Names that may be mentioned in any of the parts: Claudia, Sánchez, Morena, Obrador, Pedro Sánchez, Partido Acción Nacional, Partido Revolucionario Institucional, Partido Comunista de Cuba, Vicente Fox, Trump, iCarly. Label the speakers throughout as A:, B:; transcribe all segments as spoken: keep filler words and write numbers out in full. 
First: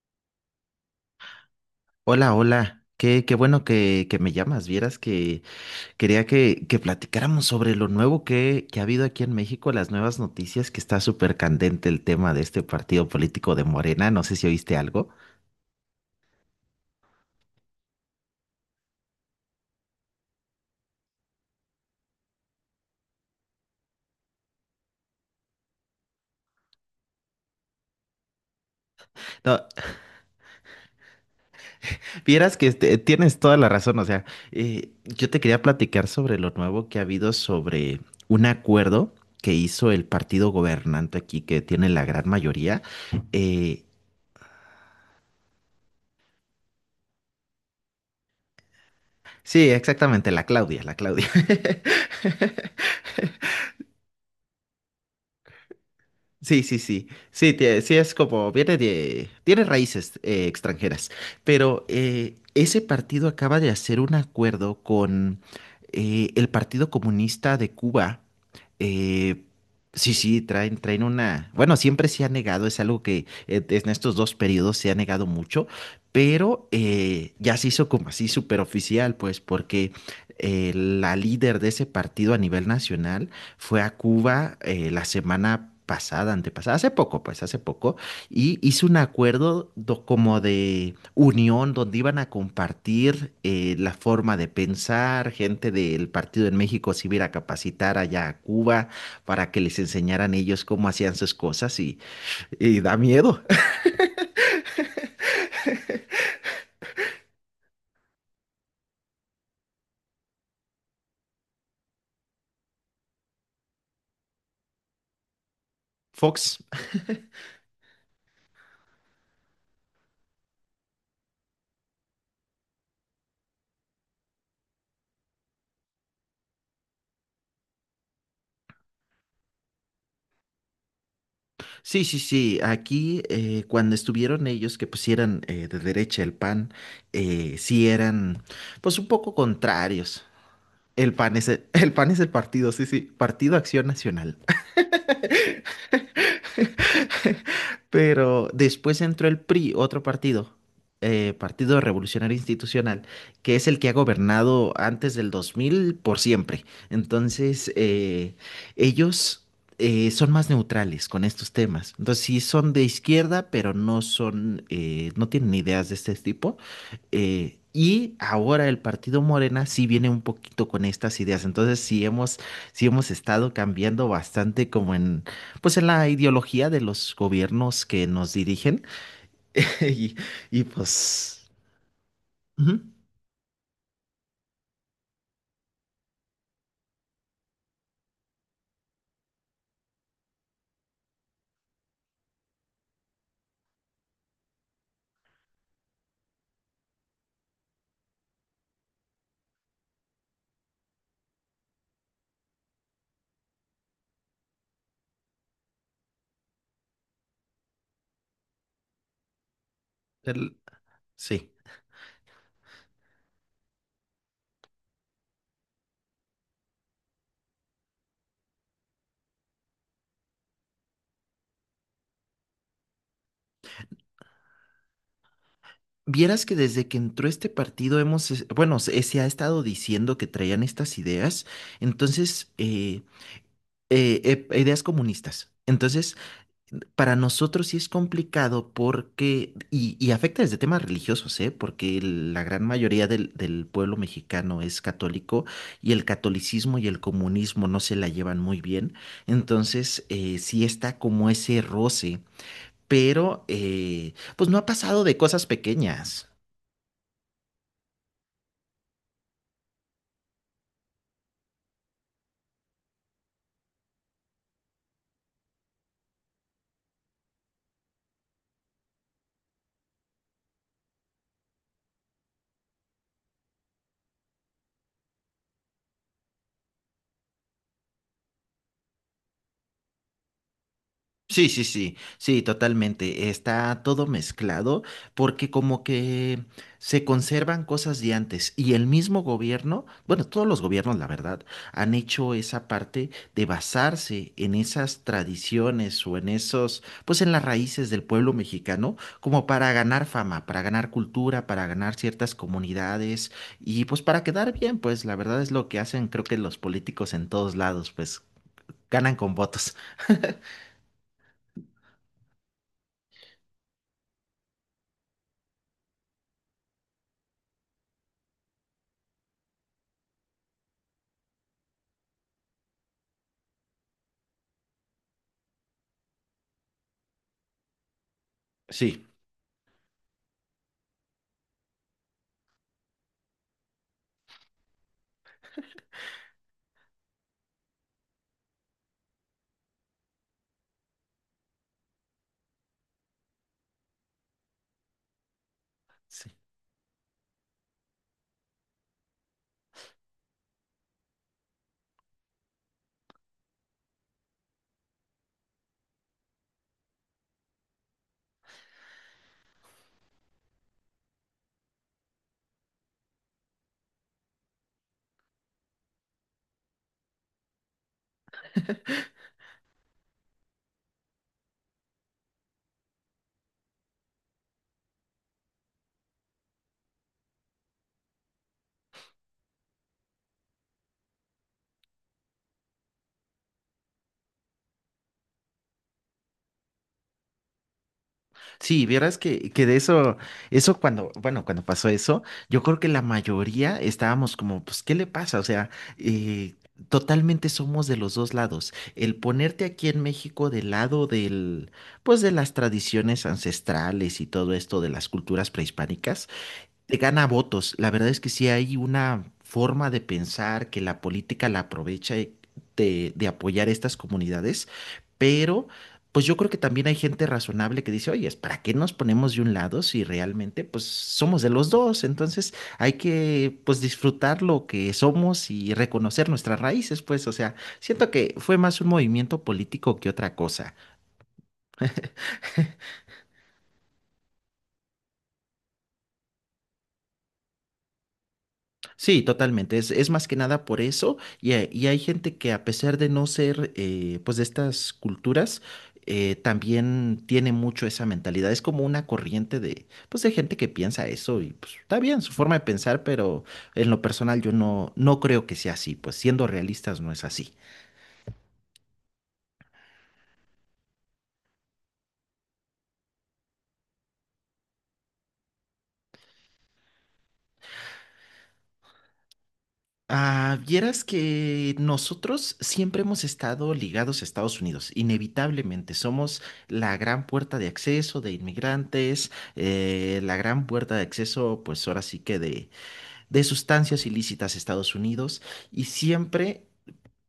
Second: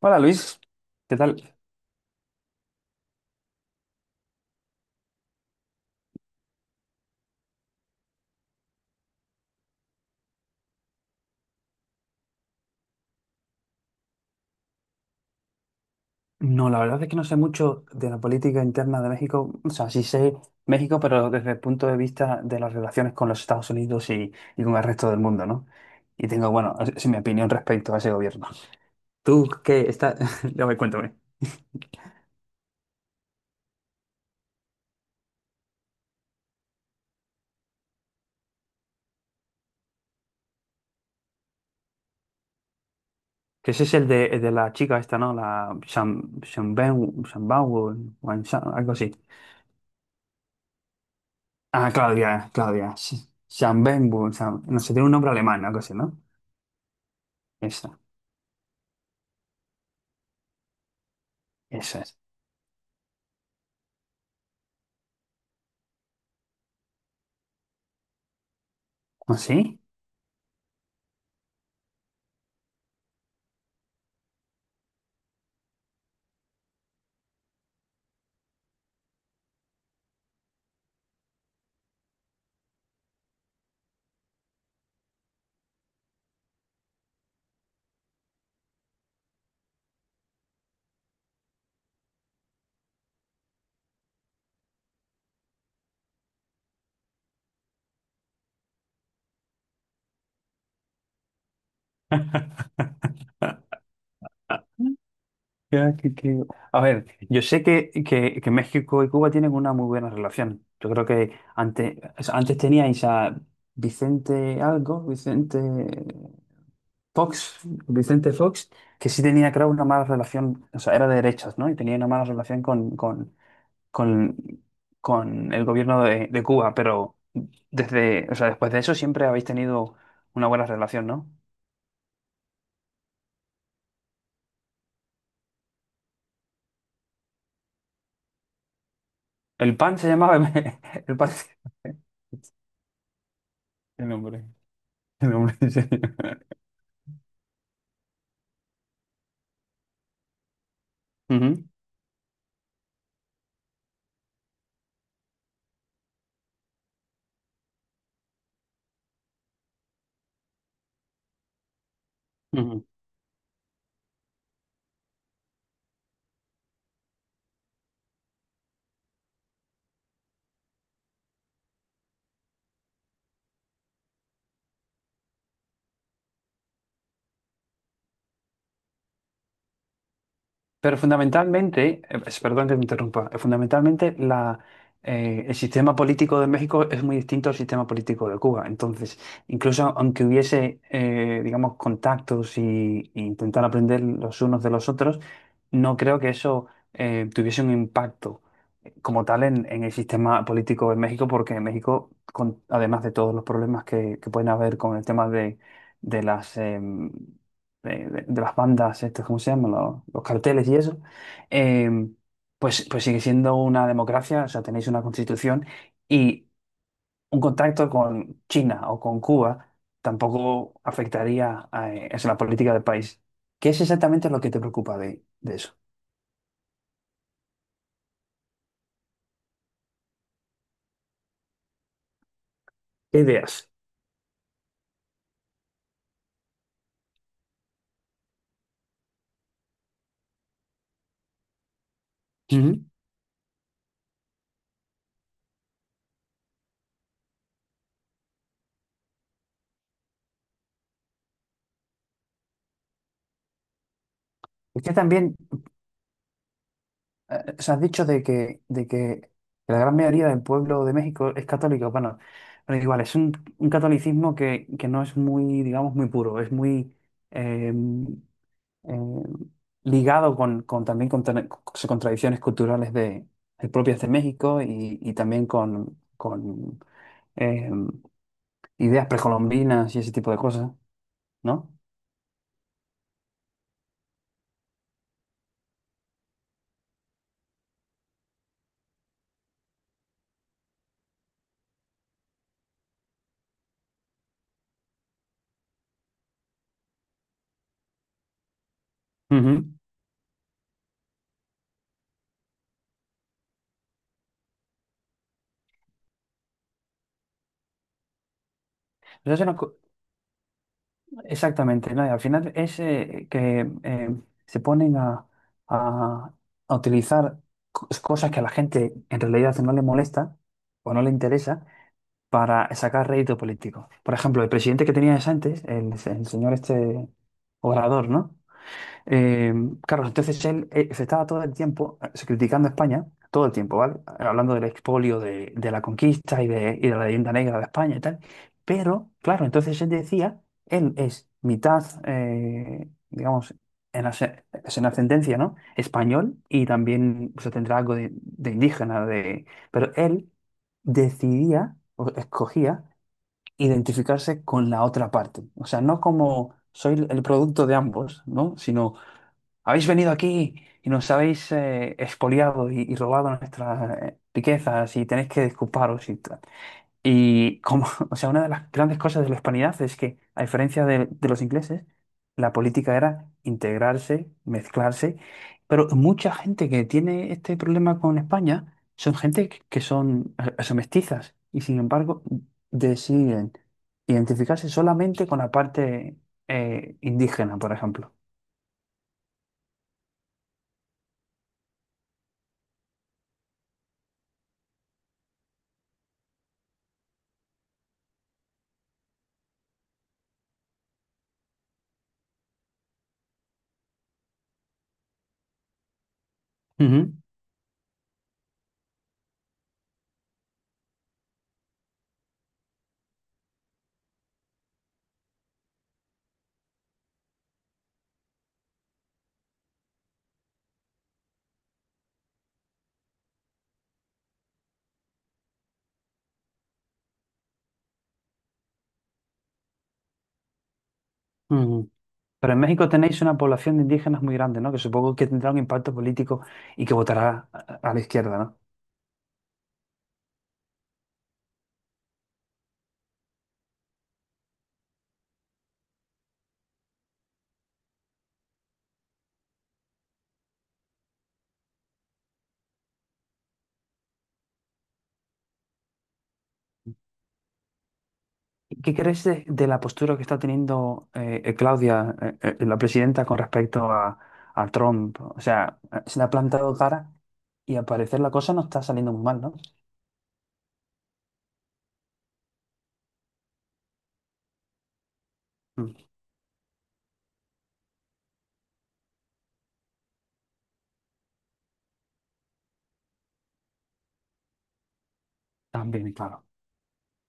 A: Hola Luis, ¿qué tal?
B: Hola, hola. Qué, qué bueno que, que me llamas. Vieras que quería que, que platicáramos sobre lo nuevo que, que ha habido aquí en México, las nuevas noticias, que está súper candente el tema de este partido político de Morena. No sé si oíste algo.
A: No, la verdad es que no sé mucho de la política interna de México. O sea, sí sé México, pero desde el punto de vista de las relaciones con los Estados Unidos y, y con el resto del mundo, ¿no? Y tengo, bueno, es, es mi opinión respecto a ese gobierno. ¿Tú
B: No,
A: qué está? Ya me cuéntame.
B: vieras que este, tienes toda la razón. O sea, eh, yo te quería platicar sobre lo nuevo que ha habido sobre un acuerdo que hizo el partido gobernante aquí, que tiene la gran mayoría.
A: Que
B: Eh,
A: ese es el de, el de la chica esta, ¿no? La Sham, Shamben- Shambawu, Wansha- algo así.
B: sí, exactamente, la Claudia, la Claudia.
A: Ah, Claudia, Claudia. Sh- Shambenwu, Sham- no sé, tiene un nombre alemán, algo así, ¿no?
B: Sí, sí, sí. Sí, tie- sí
A: Esa,
B: es como, viene de, tiene raíces eh, extranjeras. Pero
A: Esa es.
B: eh, ese partido acaba de hacer un acuerdo con eh, el Partido Comunista de Cuba.
A: ¿Ah,
B: Eh,
A: sí?
B: sí, sí, traen, traen una. Bueno, siempre se ha negado, es algo que eh, en estos dos periodos se ha negado mucho, pero eh, ya se hizo como así súper oficial, pues, porque eh, la líder de ese partido a nivel nacional fue a Cuba eh, la semana pasada, antepasada, hace poco, pues hace poco, y hizo un acuerdo do- como de unión donde iban a compartir eh, la forma de pensar, gente del partido en México se iba a ir a capacitar allá a Cuba para que les enseñaran ellos cómo hacían sus cosas y, y, da miedo.
A: Ya, que- que- A ver, yo sé que, que- que México y Cuba tienen una muy buena relación. Yo creo que antes, o sea, antes teníais a Vicente algo, Vicente
B: Fox,
A: Fox, Vicente Fox, que sí tenía, creo, una mala relación, o sea, era de derechas, ¿no? Y tenía una mala relación con, con, con, con el gobierno de, de Cuba, pero desde, o sea, después de eso siempre habéis tenido una buena relación, ¿no?
B: sí, sí, sí, aquí eh, cuando estuvieron ellos que pues pusieran eh, de derecha el P A N, eh, sí eran pues un poco
A: El PAN se
B: contrarios.
A: llamaba... El
B: El PAN
A: PAN...
B: es el, el P A N es el partido, sí, sí, Partido Acción
A: El
B: Nacional.
A: nombre. El hombre diseño.
B: Pero después entró el P R I, otro partido, eh,
A: Ujú,
B: Partido Revolucionario Institucional, que es el que ha gobernado antes del dos mil por siempre. Entonces, eh, ellos eh, son más neutrales con estos temas. Entonces, sí son de
A: ujú.
B: izquierda, pero no son, eh, no tienen ideas de este tipo. Eh, y ahora el Partido Morena sí viene un poquito con estas ideas. Entonces, sí hemos, sí hemos estado cambiando bastante como en pues en la ideología de los gobiernos que nos dirigen y, y
A: Pero
B: pues
A: fundamentalmente, eh, es- perdón
B: ujú,
A: que te interrumpa, eh, fundamentalmente la, eh, el sistema político de México es muy distinto al sistema político de Cuba. Entonces, incluso aunque hubiese, eh, digamos, contactos y, y intentar aprender los unos de los otros, no creo que eso eh, tuviese un impacto eh, como tal en, en el sistema político de México, porque en México, con- además de todos los problemas que, que pueden haber con el tema de, de las... em, de, de- de las bandas, estas, ¿cómo se llaman? Los, los
B: el-
A: carteles y eso,
B: sí.
A: eh, pues, pues sigue siendo una democracia, o sea, tenéis una constitución y un contacto con China o con Cuba tampoco afectaría a, eh, es la política del país. ¿Qué es exactamente lo que te preocupa de, de eso?
B: Vieras que desde que entró este partido hemos, es- bueno, se, se ha estado diciendo que traían estas ideas, entonces, eh,
A: ¿Qué ideas?
B: eh, eh, ideas comunistas. Entonces, para nosotros sí es complicado porque, y, y afecta desde temas religiosos, ¿eh? Porque el- la gran
A: Ujú.
B: mayoría del, del pueblo mexicano es católico y el catolicismo y el comunismo no se la llevan muy bien. Entonces, eh, sí está como ese roce, pero eh, pues no ha
A: Es que
B: pasado de
A: también
B: cosas pequeñas.
A: eh, o sea, has dicho de que, de que la gran mayoría del pueblo de México es católico. Bueno, pero igual, es un, un catolicismo que, que no es muy, digamos, muy puro, es muy eh, eh, ligado con, con también con, tra- con tradiciones culturales de, de propias de México y, y también con, con eh, ideas precolombinas y ese tipo de cosas,
B: Sí, sí,
A: ¿no?
B: sí, sí, totalmente. Está todo mezclado porque como que se conservan cosas de antes y el mismo gobierno, bueno, todos los gobiernos, la verdad, han hecho esa parte de basarse en esas tradiciones o en esos, pues en las raíces del pueblo mexicano, como para
A: Ujú.
B: ganar fama, para ganar cultura, para ganar ciertas comunidades y pues para quedar bien, pues la verdad es lo que hacen, creo que los políticos en todos lados, pues ganan con
A: Pero eso no,
B: votos.
A: exactamente, ¿no? Y al final es eh, que eh, se ponen a, a- a utilizar co- cosas que a la gente en realidad no le molesta o no le interesa para sacar rédito político. Por ejemplo, el presidente que tenías antes, el, el señor este Obrador, ¿no?
B: Sí.
A: Eh, claro, entonces él eh, se estaba todo el tiempo eh, se criticando a España, todo el tiempo, ¿vale? Hablando del expolio, de, de la conquista y de, y de la leyenda negra de España y tal. Pero, claro, entonces él decía, él es mitad, eh, digamos, en, ase- es en ascendencia, ¿no? Español y también se tendrá algo de, de indígena, de... pero él decidía, o escogía, identificarse con la otra parte. O sea, no como soy el producto de ambos, ¿no? Sino habéis venido aquí y nos habéis eh, expoliado y, y robado nuestras eh, riquezas y tenéis que disculparos y tal. Y como, o sea, una de las grandes cosas de la hispanidad es que, a diferencia de, de los ingleses, la política era integrarse, mezclarse, pero mucha gente que tiene este problema con España son gente que que son, eh, eh, son mestizas y sin embargo deciden identificarse solamente con la parte eh, indígena, por ejemplo.
B: Sí, vieras que, que de eso, eso cuando, bueno, cuando pasó eso, yo creo que la mayoría estábamos como, pues, ¿qué le pasa? O sea, eh, totalmente somos de los dos lados. El ponerte aquí en México del lado del, pues, de las tradiciones ancestrales y todo esto de las culturas prehispánicas te
A: Ujú.
B: gana votos. La verdad es que sí hay una forma de pensar que la política la aprovecha y- de, de, apoyar estas comunidades, pero pues yo creo que también hay gente razonable que dice, oye, ¿para qué nos ponemos de un lado si realmente pues somos de los dos? Entonces hay que pues disfrutar lo que somos y reconocer nuestras raíces, pues, o sea, siento que fue más un movimiento político que otra cosa.
A: Ujú. Pero en México tenéis una población de indígenas muy grande, ¿no? Que supongo que tendrá un impacto político y que votará a a la izquierda, ¿no?
B: Sí, totalmente. Es, es más que nada por eso. Y, hay y hay gente que a pesar de no ser eh, pues de estas culturas, eh, también tiene mucho esa mentalidad. Es como una corriente de, pues, de gente que piensa eso y pues está bien su forma de pensar, pero en lo personal yo no, no creo que sea así. Pues siendo realistas no es así.
A: ¿Qué crees de, de la postura que está teniendo eh, eh, Claudia, eh, eh, la presidenta, con respecto a, a Trump? O sea, eh, se le ha plantado cara y al parecer la cosa no está saliendo muy mal, ¿no?
B: Ah, vieras que nosotros siempre hemos estado ligados a Estados Unidos, inevitablemente.
A: Mm,
B: Somos la gran puerta de acceso de inmigrantes, eh, la gran puerta de acceso, pues ahora sí que de, de, sustancias ilícitas a Estados Unidos. Y
A: también, claro.
B: siempre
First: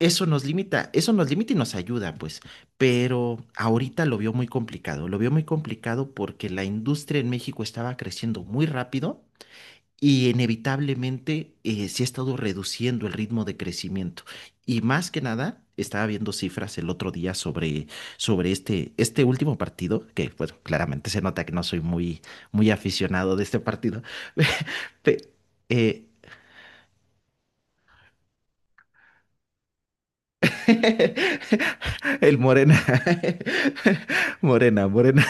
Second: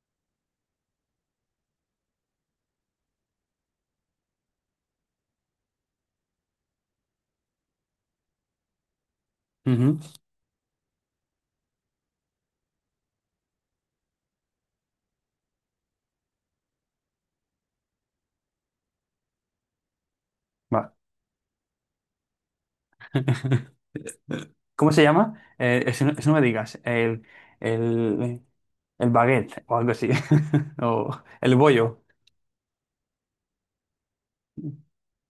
B: eso nos limita, eso nos limita y nos ayuda, pues. Pero ahorita lo vio muy complicado, lo vio muy complicado porque la industria en México estaba creciendo muy rápido.
A: Ujú,
B: Y inevitablemente eh, sí ha estado reduciendo el ritmo de crecimiento. Y más que nada, estaba viendo cifras el otro día sobre, sobre este, este último partido, que bueno,
A: va.
B: claramente se nota que no soy muy, muy aficionado de este partido.
A: ¿Cómo se
B: Pe-
A: llama? Eh,
B: eh,
A: eso, no eso no me digas. El, el, el baguette o algo así. O el bollo.
B: el Morena. Morena, Morena.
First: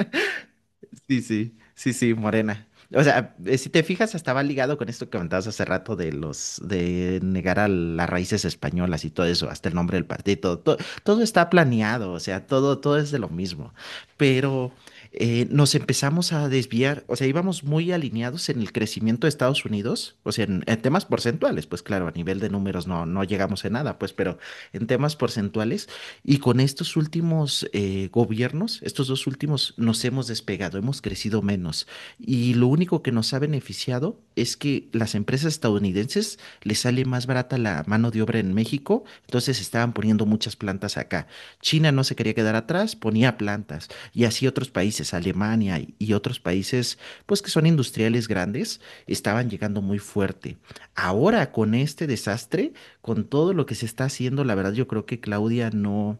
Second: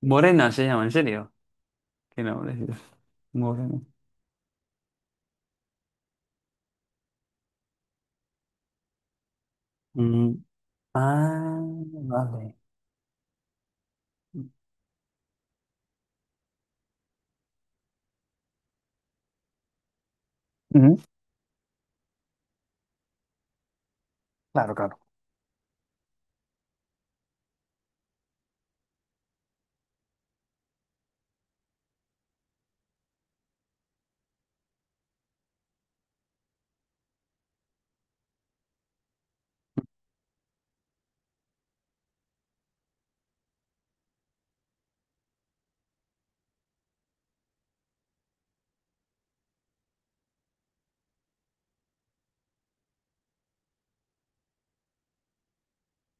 A: Morena se llama, ¿en
B: Sí,
A: serio?
B: sí, sí, sí,
A: Qué
B: morena.
A: nombrecito.
B: O sea, eh, si
A: Morena.
B: te fijas, estaba ligado con esto que comentabas hace rato de los, de negar a las raíces españolas y todo eso, hasta el nombre del
A: Mm,
B: partido, todo, todo está
A: ah,
B: planeado, o sea,
A: vale.
B: todo, todo es de lo mismo. Pero eh, nos empezamos a desviar, o sea, íbamos muy alineados en el crecimiento de Estados Unidos, o sea, en, en
A: Ujú,
B: temas porcentuales, pues claro, a nivel de números no, no llegamos a nada, pues, pero
A: claro,
B: en
A: claro,
B: temas porcentuales y con estos últimos eh, gobiernos, estos dos últimos, nos hemos despegado, hemos crecido menos. Y lo único que nos ha beneficiado es que las empresas estadounidenses les sale más barata la mano de obra en México, entonces estaban poniendo muchas plantas acá. China no se quería quedar atrás, ponía plantas. Y así otros países, Alemania y, y otros países, pues que son industriales grandes, estaban llegando muy fuerte. Ahora con este desastre, con todo lo que se está haciendo, la verdad yo creo que Claudia no,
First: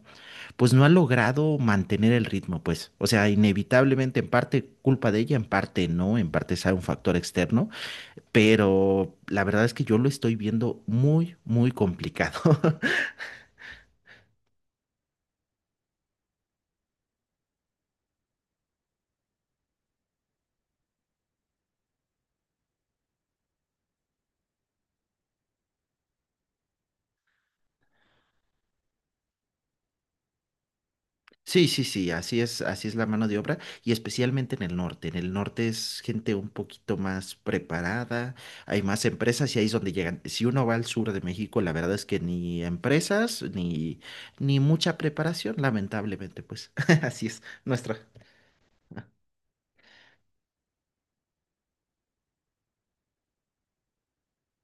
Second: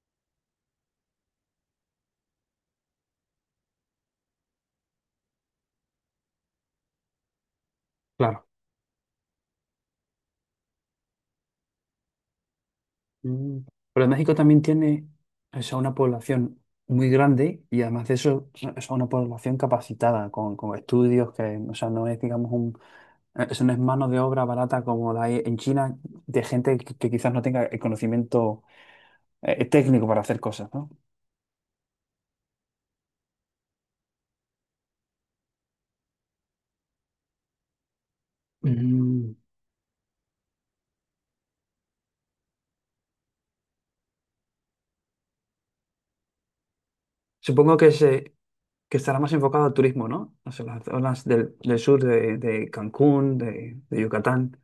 B: pues no ha logrado mantener el ritmo, pues. O sea, inevitablemente en parte culpa de ella, en parte no, en parte es un factor externo,
A: claro.
B: pero la verdad es que yo lo estoy viendo muy, muy complicado.
A: Mm. Pero México también tiene o sea, una población muy grande y además de eso es una población capacitada con, con estudios que o sea, no es digamos un eso no es mano de obra barata como la hay en China de gente que, que quizás no tenga el conocimiento eh, técnico para hacer cosas, ¿no?
B: Sí, sí, sí, así es, así es la mano de obra y especialmente en el norte. En el norte es gente un poquito más preparada, hay más
A: Mm.
B: empresas y ahí es donde llegan. Si uno va al sur de México, la verdad es que ni empresas ni ni mucha preparación, lamentablemente, pues así es
A: Supongo que
B: nuestra.
A: se que estará más enfocado al turismo, ¿no? O sea, las zonas del, del sur de, de Cancún, de, de Yucatán,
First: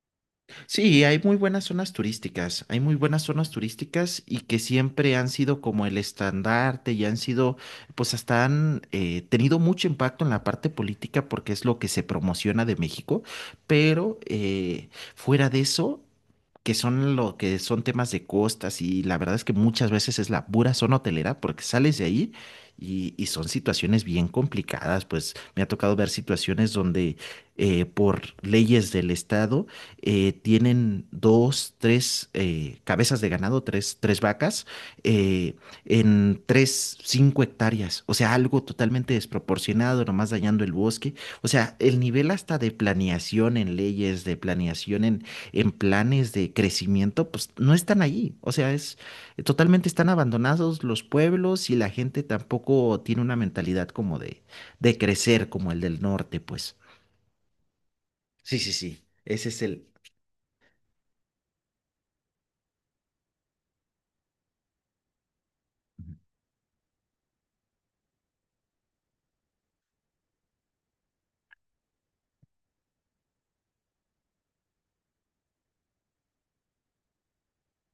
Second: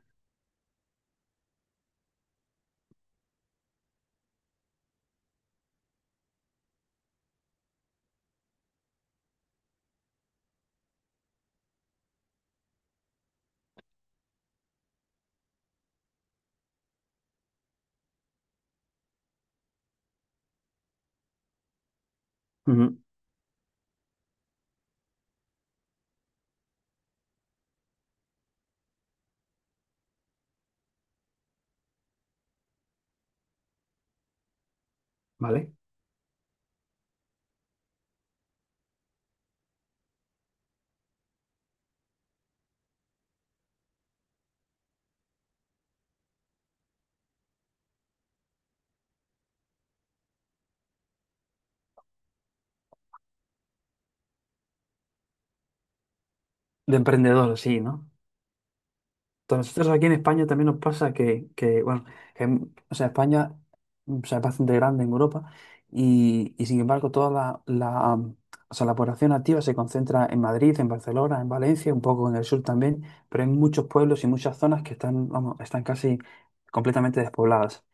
B: Sí, hay muy buenas zonas turísticas, hay muy buenas zonas turísticas y que siempre han sido como el estandarte y han sido, pues hasta han eh, tenido mucho impacto en la parte política porque es lo que se promociona de México, pero eh, fuera de eso que son lo que son temas de costas y la verdad es que muchas veces es la pura zona hotelera porque sales de ahí
A: ujú.
B: y, y son situaciones bien complicadas, pues me ha tocado ver situaciones donde eh, por leyes del estado eh, tienen dos, tres eh, cabezas de ganado, tres, tres vacas eh,
A: ¿Vale?
B: en tres, cinco hectáreas, o sea, algo totalmente desproporcionado, nomás dañando el bosque, o sea, el nivel hasta de planeación en leyes, de planeación en en planes de crecimiento, pues no están allí. O sea, es totalmente están abandonados los pueblos y la gente tampoco tiene una mentalidad como de, de crecer como el del norte, pues.
A: De emprendedor, sí, ¿no?
B: Sí, sí, sí. Ese
A: A
B: es el.
A: nosotros aquí en España también nos pasa que, que, bueno, que, o sea, España mm, o sea, es bastante grande en Europa y, y sin embargo toda la, la, mm, o sea, la población activa se concentra en Madrid, en Barcelona, en Valencia, un poco en el sur también, pero hay muchos pueblos y muchas zonas que están, vamos, están casi completamente despobladas.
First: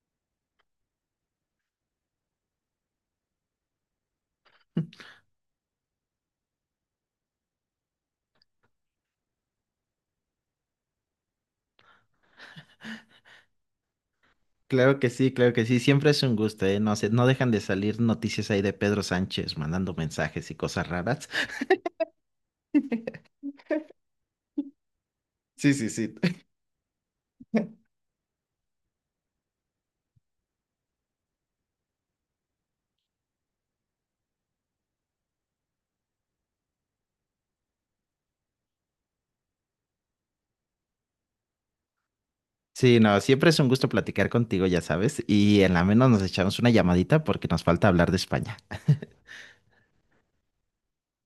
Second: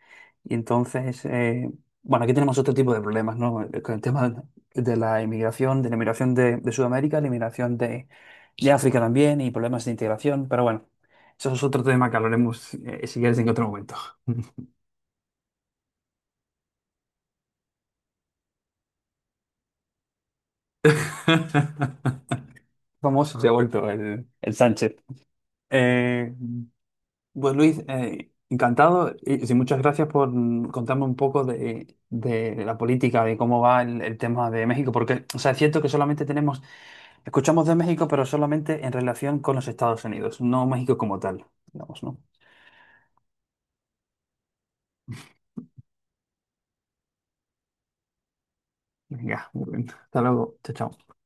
A: Y entonces, eh, bueno, aquí tenemos otro tipo de problemas, ¿no? Eh, con el tema de la inmigración, de la inmigración de, de Sudamérica, la inmigración de, de África también y problemas de integración, pero bueno. Eso es otro tema que hablaremos, eh, si quieres, en otro momento.
B: Claro que sí, claro que sí. Siempre es un gusto, ¿eh? No sé, no dejan de salir noticias ahí de Pedro Sánchez mandando mensajes y cosas raras.
A: Famoso se ha vuelto el, el Sánchez.
B: Sí, sí, sí.
A: Eh, pues Luis, eh, encantado y, sí, muchas gracias por mm, contarme un poco de, de la política, de cómo va el, el tema de México, porque, o sea, es cierto que solamente tenemos, escuchamos de México, pero solamente en relación con los Estados Unidos, no México como tal, digamos, ¿no?
B: Sí, no, siempre es un gusto platicar contigo, ya sabes. Y en la menos nos echamos una llamadita porque nos falta hablar de España.
A: Venga, muy bien. Hasta luego. Chao, chao.